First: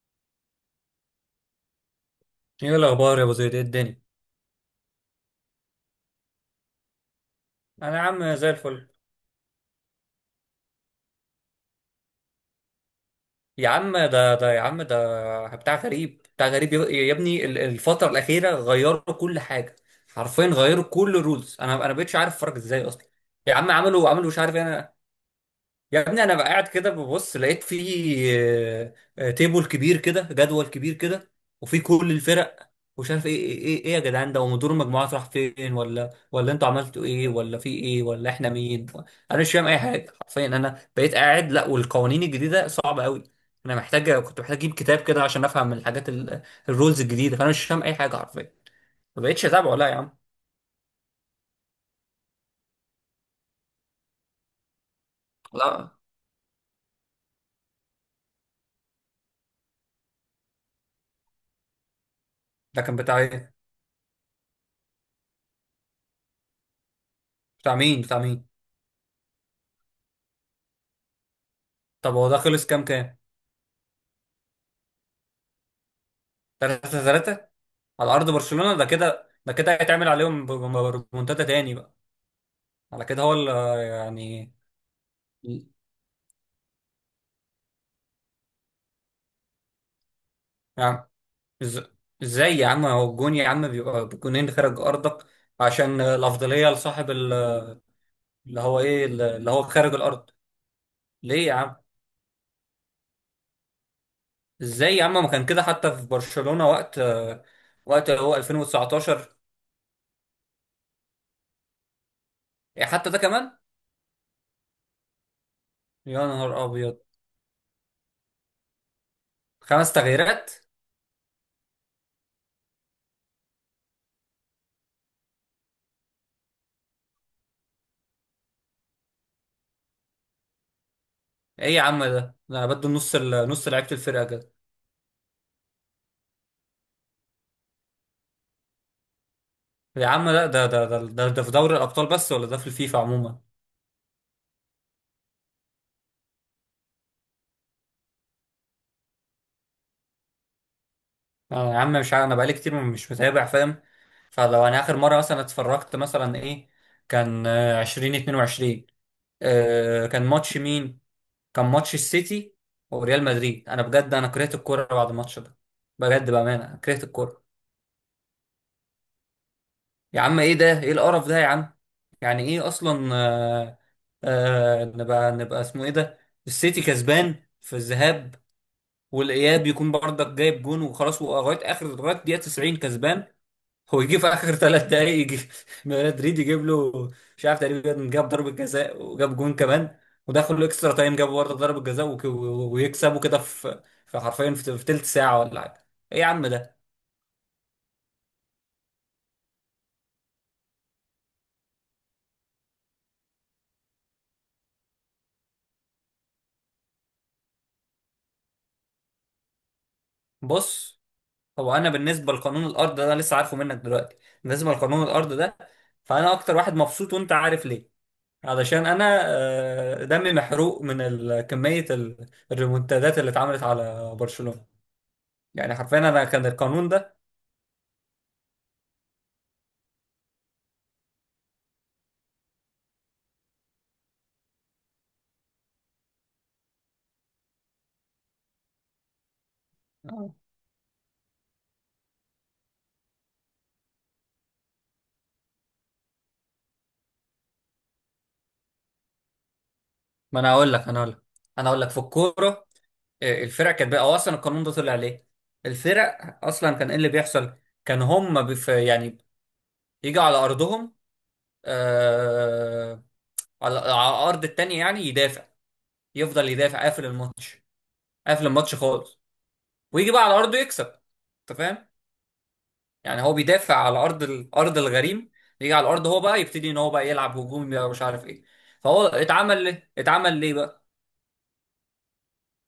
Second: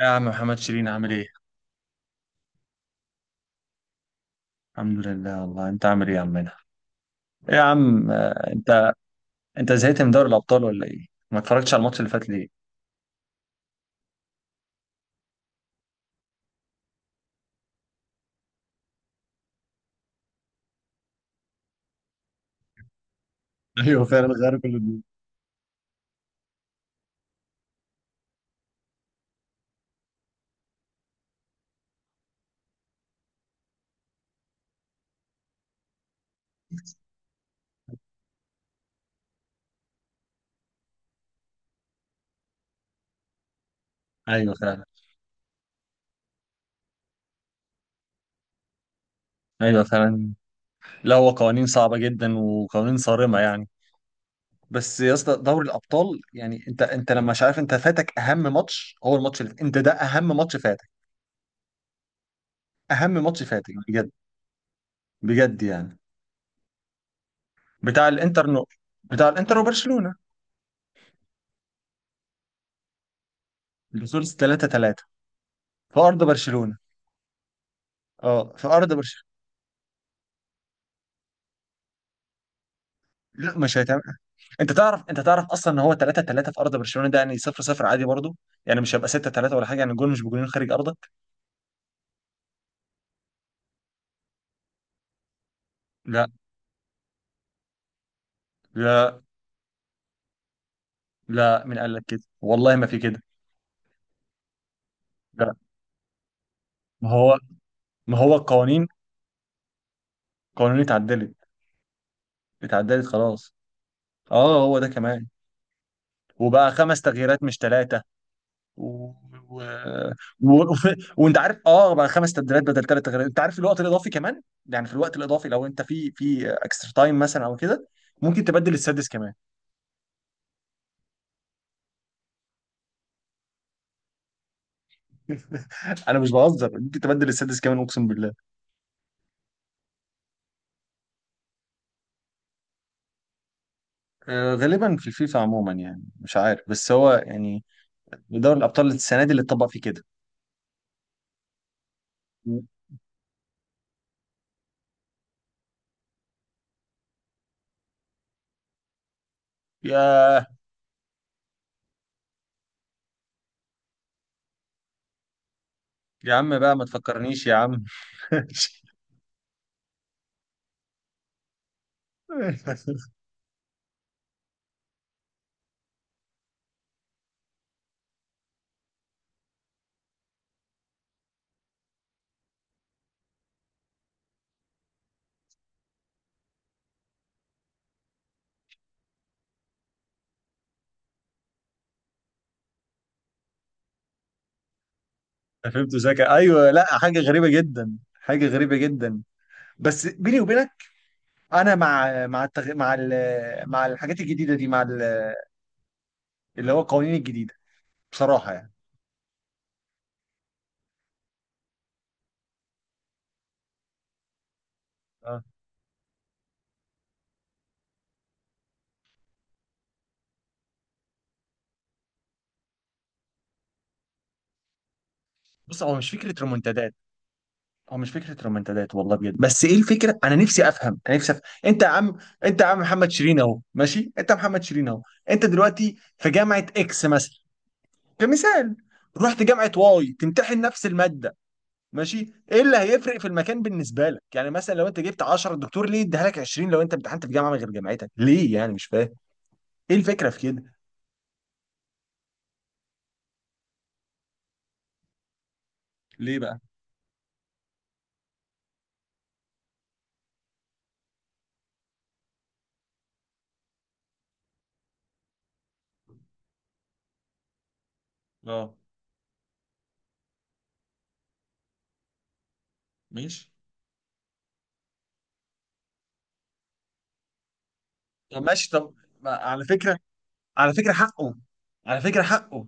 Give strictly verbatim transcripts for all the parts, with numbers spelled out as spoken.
يا عم محمد شيرين عامل ايه؟ ايه الاخبار يا ابو زيد؟ ايه الدنيا؟ الحمد لله والله، انت عامل ايه يا عمنا؟ ايه يا انا يا عم، عم زي آه، الفل. انت انت زهقت من دوري الابطال ولا ايه؟ ما اتفرجتش على الماتش اللي فات ليه؟ يا عم ده ده يا عم ده بتاع غريب بتاع غريب يا يا ابني، ال- الفتره الاخيره غيروا كل حاجه. حرفيا غيروا كل الرولز. انا انا بقتش عارف اتفرج ازاي اصلا. يا عم ايوه عملوا فعلا، عملوا مش عارف غير كل ايه. دول. يا ابني انا بقى قاعد كده ببص، لقيت في تيبل كبير كده، جدول كبير كده، وفي كل الفرق، ومش عارف ايه ايه ايه, إيه يا جدعان؟ ده ومدير المجموعات راح فين؟ ولا ولا انتوا عملتوا ايه، ولا في ايه، ولا احنا مين؟ انا مش فاهم اي حاجه حرفيا. انا بقيت قاعد، لا والقوانين الجديده صعبه قوي. انا محتاج، كنت ايوه محتاج اجيب فعلا. كتاب كده عشان افهم الحاجات ال- الرولز الجديده. فانا مش فاهم اي حاجه حرفيا. ما بقتش اتابعه، ايوه لا يا عم. فعلا. لا، هو قوانين صعبه جدا وقوانين صارمه يعني. بس يا اسطى، دوري لا، الابطال يعني انت انت لما مش عارف، انت فاتك اهم ماتش، هو الماتش اللي انت ده اهم ماتش فاتك. ده كان اهم بتاع ماتش ايه؟ فاتك بجد. بجد يعني. بتاع مين بتاع بتاع الانتر مين نو بتاع الانتر وبرشلونه. طب هو ده خلص كام كام اللي خلص تلاتة تلاتة في ارض برشلونه. تلاته تلاته على ارض اه، في برشلونة. ده ارض برشلونه. كده، ده كده هيتعمل عليهم ب- ب- ريمونتادا تاني بقى. على كده هو ال- لا مش هيتعمل. يعني. انت تعرف انت تعرف اصلا ان هو تلاتة تلاتة في ارض برشلونه، ده يعني صفر صفر عادي برضه. يعني مش هيبقى ستة ثلاثة ولا حاجه، يعني الجول مش بجولين خارج ارضك. يعني إز- ازاي يا عم هو الجون يا عم بيبقى بجونين خارج ارضك؟ عشان لا. الافضليه لصاحب ال- اللي هو ايه، لا. اللي هو خارج الارض. ليه يا لا، عم؟ مين قال لك كده، والله ما في كده. ازاي يا عم؟ ما كان لا. كده حتى في برشلونة وقت ما هو وقت ما اللي هو هو القوانين، ألفين وتسعتاشر. قوانين اتعدلت إيه؟ اتعدلت حتى ده خلاص. كمان؟ اه هو ده كمان. يا نهار وبقى ابيض. خمس تغييرات مش ثلاثه. و... و... خمس تغييرات؟ و... وف... وانت عارف، اه بقى خمس تبديلات بدل ثلاث تغييرات، انت عارف الوقت الاضافي كمان. يعني في الوقت الاضافي لو انت في في اكسترا تايم مثلا او كده، ممكن تبدل السادس كمان. ايه يا عم؟ ده ده انا بدو نص ال- نص لعيبه الفرقه كده. انا مش بهزر، ممكن تبدل السادس كمان، اقسم بالله. يا عم لا، ده ده ده ده, ده في دوري الابطال بس، ولا ده في الفيفا عموما؟ آه، غالبا في الفيفا عموما، يعني مش عارف، بس هو يعني دوري الابطال السنه دي اللي اتطبق فيه كده. آه يا عم مش عارف، انا بقالي كتير مش متابع، فاهم؟ فلو انا اخر مره مثلا اتفرجت مثلا ايه، كان آه، ألفين واتنين وعشرين. آه، كان ياه. ماتش مين؟ كان ماتش السيتي وريال مدريد. انا بجد، انا كرهت الكوره بعد الماتش ده. بجد يا عم بامانه بقى أنا ما كرهت الكوره. تفكرنيش يا عم. يا عم ايه ده؟ ايه القرف ده يا عم؟ يعني ايه اصلا؟ آه آه، نبقى نبقى اسمه ايه ده؟ السيتي كسبان في الذهاب، والاياب يكون برضك جايب جون وخلاص، ولغايه اخر لغايه دقيقه تسعين كسبان. هو يجي في اخر تلات دقايق، يجي مدريد يجيب له، مش عارف، تقريبا جاب ضربه جزاء وجاب جون كمان. ودخلوا اكسترا تايم، جابوا برضه ضربه جزاء، وك- و- ويكسبوا كده، في في حرفيا في في تلت ساعه ولا حاجه. فهمت ايه يا زكا. عم ايوه، ده؟ لا حاجه غريبه جدا، حاجه غريبه جدا. بس بيني وبينك، انا مع مع التغ... مع ال... مع الحاجات الجديده دي، مع ال... اللي هو القوانين الجديده، بصراحه يعني. بص، هو انا بالنسبه لقانون الارض ده انا لسه عارفه منك دلوقتي. بالنسبه لقانون الارض آه. ده، فانا اكتر واحد مبسوط، وانت عارف ليه؟ علشان انا، آه، دمي محروق من ال- كمية ال- الريمونتادات اللي اتعملت على برشلونة. يعني بص، هو حرفيا مش انا فكره كان القانون رومنتادات. ده. هو مش فكره رومنتادات والله بجد. بس ايه الفكره، انا نفسي افهم، انا نفسي افهم. انت يا عم، انت يا عم محمد شيرين اهو، ماشي، انت محمد شيرين اهو. انت دلوقتي في جامعه اكس مثلا، كمثال. رحت جامعه واي تمتحن نفس الماده، ماشي. ايه اللي هيفرق في المكان بالنسبه لك؟ يعني مثلا لو انت جبت عشرة الدكتور ليه يديها لك عشرين؟ لو انت امتحنت في جامعه غير جامعتك ليه يعني، مش فاهم ايه الفكره في ما انا كده. اقول لك انا اقول لك انا اقول لك في الكورة. آه، الفرق كانت بقى، هو اصلا القانون ده طلع ليه؟ الفرق ليه بقى. اصلا كان ايه اللي بيحصل؟ كان هم بف يعني يجوا على ارضهم، آه، على على ارض التانية، يعني يدافع، يفضل يدافع قافل الماتش، قافل اه. الماتش خالص، ويجي بقى على ارضه يكسب. انت فاهم؟ يعني هو ماشي. بيدافع على ارض الارض الغريم، يجي على الارض هو بقى يبتدي ان هو بقى يلعب هجومي بقى، ومش عارف طب ايه. ماشي، طب. فهو ما- على اتعمل ليه، فكره، اتعمل ليه على بقى. فكره حقه، على فكره حقه.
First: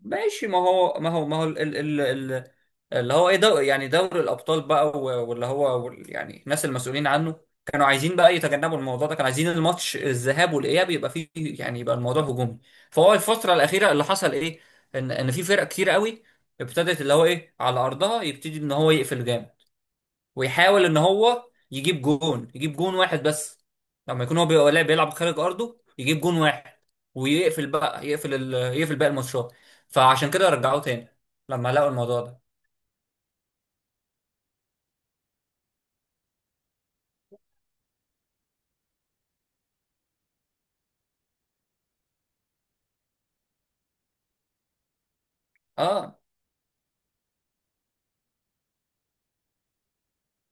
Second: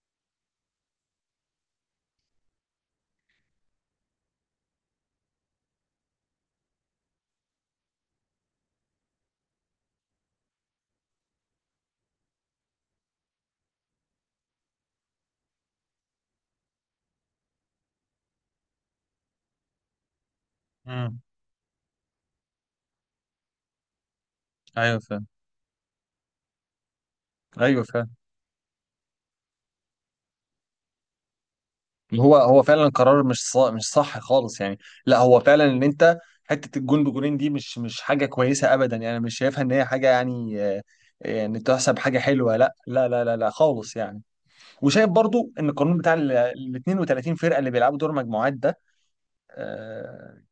ماشي، ما هو ما هو ما هو ال ال ال اللي هو ايه، دو يعني دوري الابطال بقى، و- واللي هو وال- يعني الناس المسؤولين عنه كانوا عايزين بقى يتجنبوا الموضوع ده. كانوا عايزين الماتش الذهاب والاياب يبقى فيه يعني، يبقى الموضوع هجومي. فهو الفتره الاخيره اللي حصل ايه، ان ان في فرق كتير قوي ابتدت، اللي هو ايه، على ارضها يبتدي ان هو يقفل جامد، ويحاول ان مم. هو يجيب جون، يجيب جون واحد بس، لما يكون هو بيبقى لاعب ايوه بيلعب فاهم. خارج ارضه يجيب جون واحد، ويقفل ايوه بقى، فاهم. يقفل ال... يقفل باقي الماتشات. فعشان كده رجعوه تاني لما لقوا الموضوع هو ده. هو فعلا قرار مش صح، مش صح خالص يعني. لا هو فعلا ان انت، حته الجون بجونين دي مش مش حاجه كويسه ابدا يعني. أنا مش شايفها ان هي حاجه يعني، آه، يعني تحسب حاجه حلوه، لا لا لا لا لا خالص يعني. وشايف برضو ان القانون بتاع اه. ال ال اثنان وثلاثون فرقه اللي بيلعبوا دور مجموعات ده، آه،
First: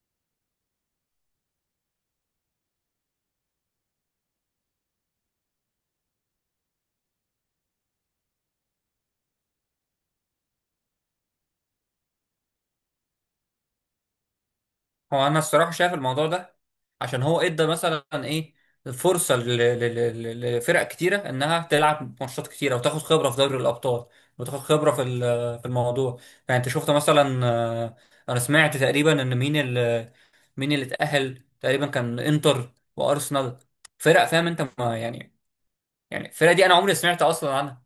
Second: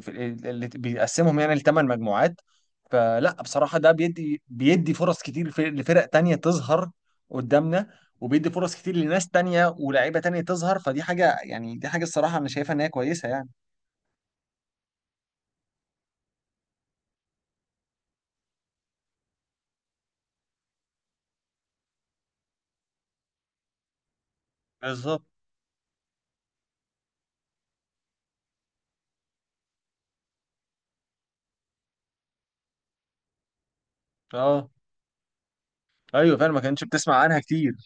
في ال- اللي بيقسمهم يعني لثمان مجموعات. فلا بصراحة، ده بيدي بيدي فرص كتير في- لفرق تانية تظهر قدامنا، وبيدي فرص كتير لناس تانية ولاعيبة تانية تظهر. فدي حاجة يعني، دي حاجة الصراحة أنا شايفها إن هي كويسة يعني. هو انا الصراحه شايف الموضوع ده عشان هو ادى مثلا ايه، فرصه ل- ل- ل- لفرق كتيره انها تلعب ماتشات كتيره، وتاخد خبره في دوري الابطال، وتاخد خبره في بالظبط. ال- في الموضوع. يعني انت شفت مثلا، آه، انا سمعت تقريبا ان مين اللي مين اللي اتاهل تقريبا كان انتر وارسنال. فرق، فاهم انت اه. ما يعني؟ يعني ايوه الفرق فعلا، ما دي انا كانتش عمري بتسمع سمعت عنها اصلا كتير. عنها.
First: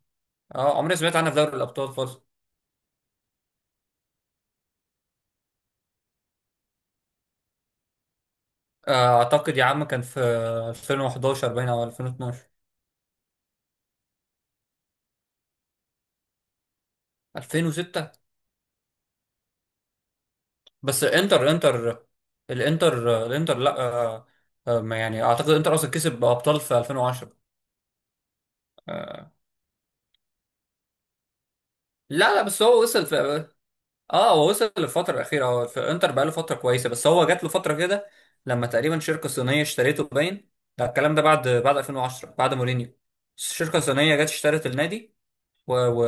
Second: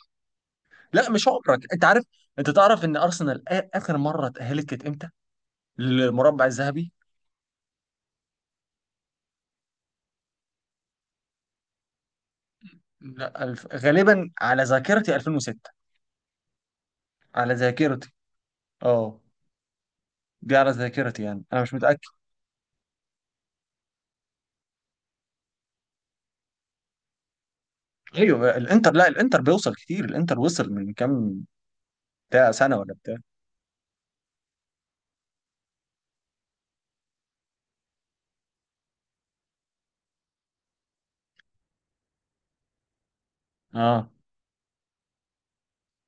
اه، عمري لا سمعت مش عنها في دوري عمرك، انت الابطال عارف. خالص. انت تعرف ان ارسنال آ- اخر مره اتاهلت كانت امتى للمربع الذهبي؟ آه، اعتقد يا عم كان في ألفين وحداشر باين، او ألفين واتناشر. لا، الف... غالبا على ذاكرتي ألفين وستة، على ذاكرتي. ألفين وستة؟ اه. دي على بس ذاكرتي يعني، انتر انا مش متاكد. انتر الانتر الانتر لا، آه، آه، ما يعني اعتقد انتر اصلا كسب ابطال في ألفين وعشرة. ايوه الانتر، لا آه، الانتر بيوصل كتير، الانتر وصل من كام، لا لا، بتاع بس سنه هو ولا وصل بتاع؟ في اه آه، هو وصل للفتره الاخيره. هو في انتر بقى له فتره كويسه، بس هو جات له فتره كده لما تقريبا شركه صينيه اشتريته باين. ده الكلام ده بعد بعد ألفين وعشرة، بعد مورينيو. الشركه اه. الصينيه جت اشترت النادي، و... و...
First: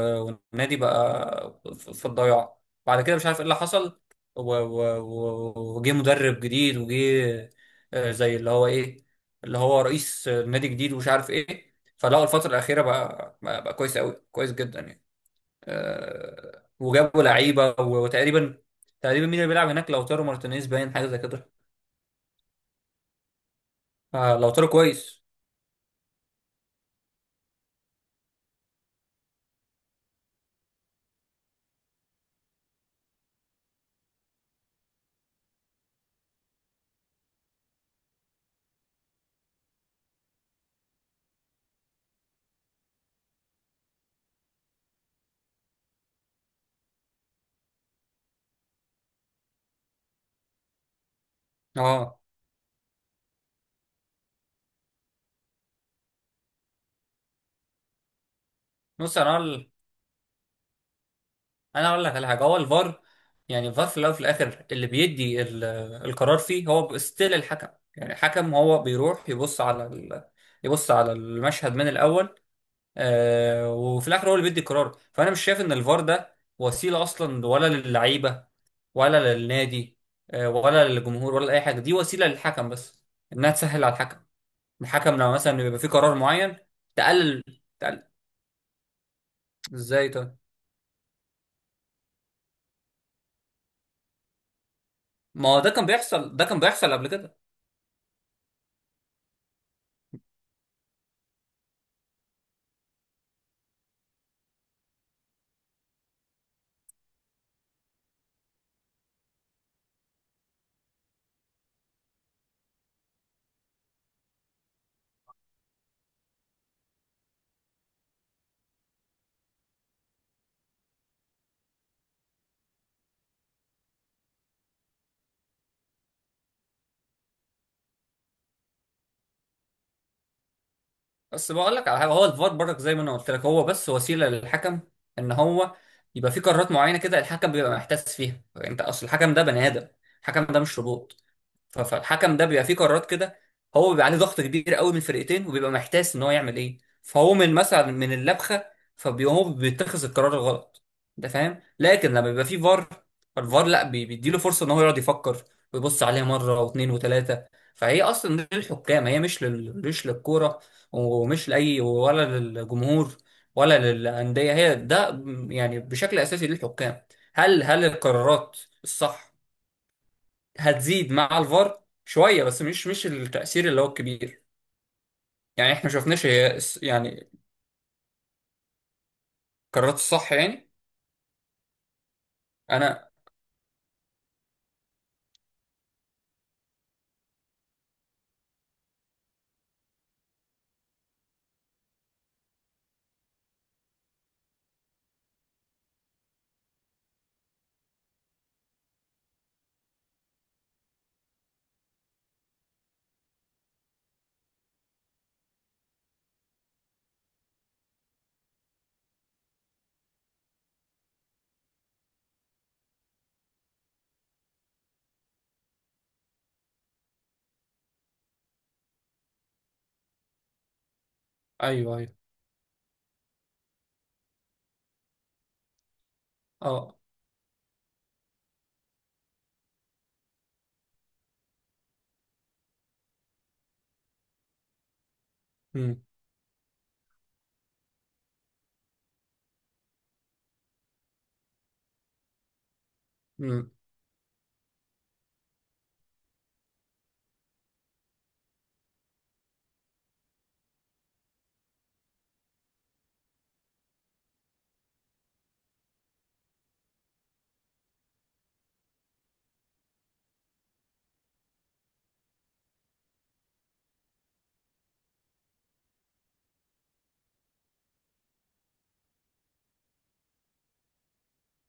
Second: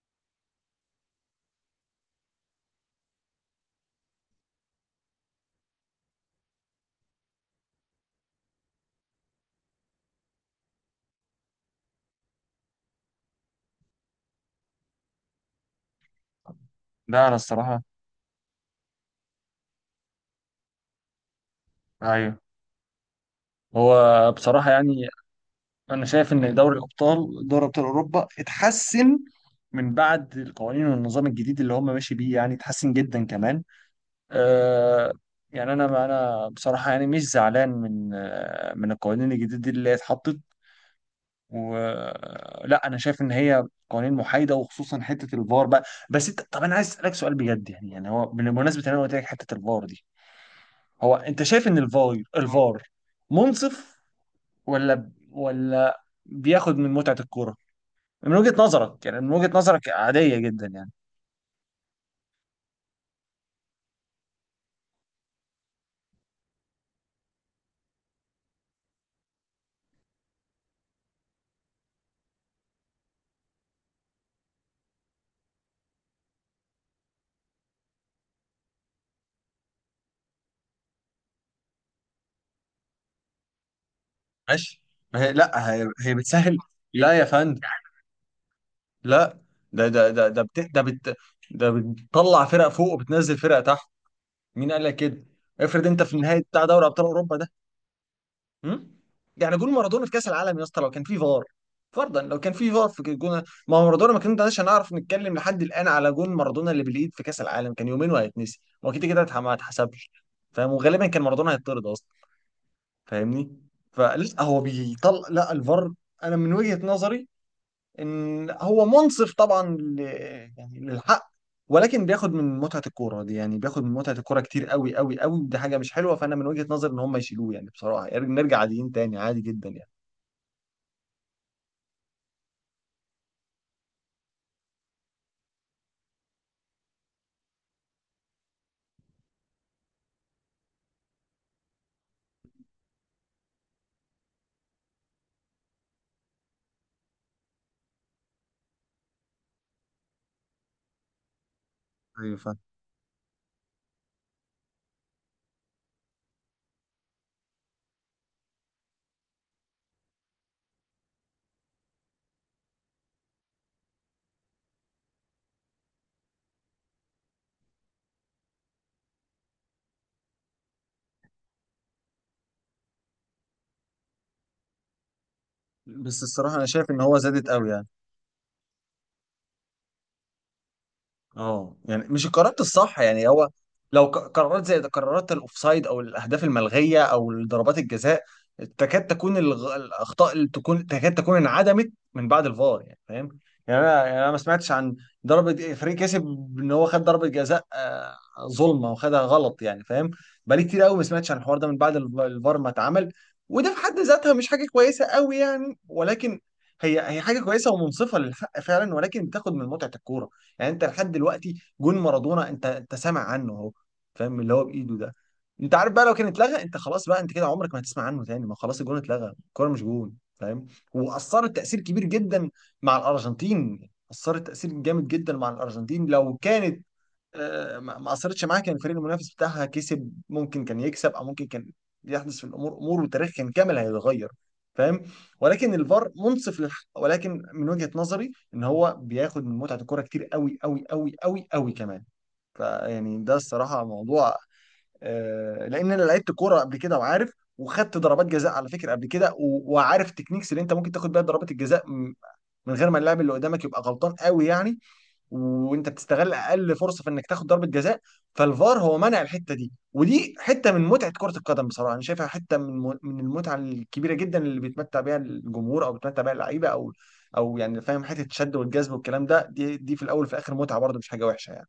والنادي بقى في في الضياع، بعد كده مش عارف ايه اللي حصل، و... و... و... وجه مدرب جديد، وجه آه، زي اللي هو ايه، اللي هو رئيس نادي جديد، ومش عارف ايه، فلقوا الفترة الأخيرة بقى، بقى, بقى كويس قوي، كويس جدا يعني. آه، وجابوا لا انا لعيبة الصراحه. و- وتقريبا، تقريبا مين اللي بيلعب هناك، لوتارو مارتينيز باين، حاجة زي كده. ايوه. هو آه، لوتارو بصراحه يعني كويس. انا شايف ان دوري الابطال، دوري ابطال اوروبا اتحسن من بعد القوانين والنظام الجديد اللي هم ماشي بيه، يعني اتحسن جدا كمان. آه، يعني انا انا بصراحه يعني مش زعلان من آه من القوانين الجديده دي اللي هي اتحطت. ولا انا شايف ان هي قوانين محايده، وخصوصا حته الفار بقى. بس انت طب، انا عايز اسالك سؤال بجد يعني، يعني هو بمناسبه ان انا قلت لك حته الفار دي، هو انت شايف ان الفار اه. الفار منصف، ولا ولا بياخد من متعه الكوره؟ من وجهه نظرك نص يعني، من وجهه انا، نظرك عاديه جدا يعني. انا اقول لك على حاجه. هو الفار، يعني الفار في الاول وفي الاخر اللي بيدي ال- آه، القرار فيه هو ستيل الحكم. يعني الحكم هو بيروح يبص على ال... آه، يبص على المشهد من الاول. آه، وفي الاخر هو اللي بيدي القرار. فانا مش شايف ان الفار ده وسيله اصلا، ولا للعيبه، ولا للنادي، آه، ولا للجمهور، ولا اي حاجه. دي وسيله للحكم بس، انها تسهل على الحكم، ماشي. الحكم ما لما هي مثلا لا، يبقى في هي, هي قرار معين. بتسهل. لا يا تقلل فندم. تقلل. لا، ده ده ازاي ده طيب؟ ده بت... ده بت... ده بتطلع فرق فوق وبتنزل فرق تحت. مين قال لك كده؟ ما هو ده افرض كان انت في بيحصل، نهاية ده كان بتاع دوري بيحصل ابطال قبل كده. اوروبا، هم؟ يعني جول مارادونا في كاس العالم يا اسطى، لو كان في فار، فرضا لو كان في فار في جول، ما هو مارادونا ما كناش هنعرف نتكلم لحد الان على جول مارادونا اللي بالايد في كاس العالم، كان يومين وهيتنسي، هو كده كده اتح- ما اتحسبش. فاهم؟ وغالبا كان مارادونا هيطرد اصلا، فاهمني؟ فلا هو بيطلع، لا الفار انا من وجهة نظري ان هو منصف طبعا ل... يعني للحق، ولكن بياخد من متعة الكورة دي، يعني بياخد من متعة الكورة كتير قوي قوي قوي، دي حاجة مش حلوة. فانا من وجهة نظري ان هم يشيلوه، يعني بصراحة يعني، نرجع عاديين تاني، عادي جدا يعني. بس بقول لك على حاجه، هو الفار برضك زي ما انا قلت لك، هو بس وسيله للحكم، ان هو يبقى في قرارات معينه كده الحكم بيبقى محتاس فيها. انت اصل الحكم ده بني ادم، الحكم ده مش روبوت. ف- فالحكم ده بيبقى فيه قرارات كده، هو بيبقى عليه ضغط كبير قوي من الفرقتين، وبيبقى محتاس ان هو يعمل ايه، فهو من مثلا من اللبخه فبيبقى هو بيتخذ القرار الغلط. انت فاهم؟ لكن لما ايوه بيبقى فاهم. فيه فار، فالفار لا، بي- بيديله فرصه ان هو يقعد يفكر، ويبص عليها مره واثنين وثلاثه. فهي اصلا للحكام، هي مش لل... مش للكوره، ومش لاي، ولا للجمهور، ولا للانديه، هي ده، يعني بشكل اساسي للحكام. هل هل القرارات الصح هتزيد مع الفار شويه، بس مش مش التاثير اللي هو الكبير. يعني احنا ما بس شفناش الصراحة هي انا الس- شايف ان هو يعني زادت قوي يعني. قررت الصح يعني. اه يعني مش القرارات الصح انا، يعني، هو لو ق- قرارات زي قرارات الاوفسايد او الاهداف الملغيه او ضربات الجزاء، تكاد تكون الغ... الاخطاء اللي تكون تكاد تكون انعدمت من بعد الفار يعني، فاهم؟ يعني انا، يعني انا ما سمعتش عن ضربه فريق كسب، ان هو خد ضربه جزاء، آه، ظلمه وخدها غلط يعني، فاهم؟ بقالي كتير قوي ما سمعتش عن الحوار ده من بعد الف- الفار ما اتعمل. وده في حد ذاتها مش حاجه كويسه قوي يعني، ولكن هي هي حاجه كويسه ومنصفه للحق فعلا، ولكن بتاخد من متعه الكوره. يعني انت لحد دلوقتي جون مارادونا انت انت سامع عنه اهو، فاهم؟ اللي هو بايده ده. انت عارف بقى، لو كان اتلغى، انت خلاص بقى، انت كده عمرك ما هتسمع عنه تاني، ما خلاص الجون اتلغى، الكوره مش جون. فاهم؟ واثرت تاثير ايوه، كبير ايوه. جدا مع الارجنتين. اثرت تاثير جامد جدا مع الارجنتين، لو كانت اه. آه، ما ما اثرتش معاه، كان الفريق المنافس بتاعها كسب، ممكن كان يكسب او ممكن كان يحدث في الامور امور، وتاريخ كان كامل هيتغير. فاهم؟ ولكن امم. الفار منصف للحق، ولكن من وجهة نظري ان هو بياخد من متعة الكرة كتير قوي قوي قوي قوي قوي كمان. فيعني ده امم. الصراحة موضوع. آه، لان انا لعبت كورة قبل كده وعارف، وخدت ضربات جزاء على فكرة قبل كده و- وعارف تكنيكس اللي انت ممكن تاخد بيها ضربات الجزاء، م- من غير ما اللاعب اللي قدامك يبقى غلطان قوي يعني، وانت بتستغل اقل فرصه في انك تاخد ضربه جزاء. فالفار هو منع الحته دي، ودي حته من متعه كره القدم بصراحه، انا شايفها حته من من المتعه الكبيره جدا اللي بيتمتع بيها الجمهور او بيتمتع بيها اللعيبه او او يعني، فاهم؟ حته الشد والجذب والكلام ده، دي دي في الاول وفي الاخر متعه برضه، مش حاجه وحشه يعني.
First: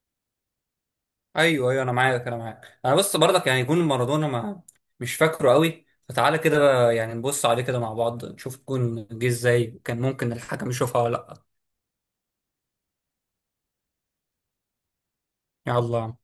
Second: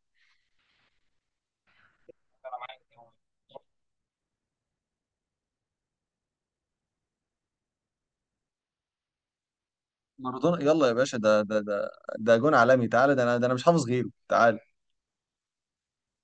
ايوه، ايوه، انا معاك، انا معاك، انا بس برضك يعني جون مارادونا، ما مش فاكره قوي، فتعالى كده بقى يعني نبص عليه كده مع بعض، نشوف الجون جه ازاي وكان ممكن مارادونا الحكم يلا يا يشوفها باشا، ده ولا. ده ده ده جون عالمي، تعالى، ده انا ده انا مش حافظ غيره، تعالى. لا، يلا.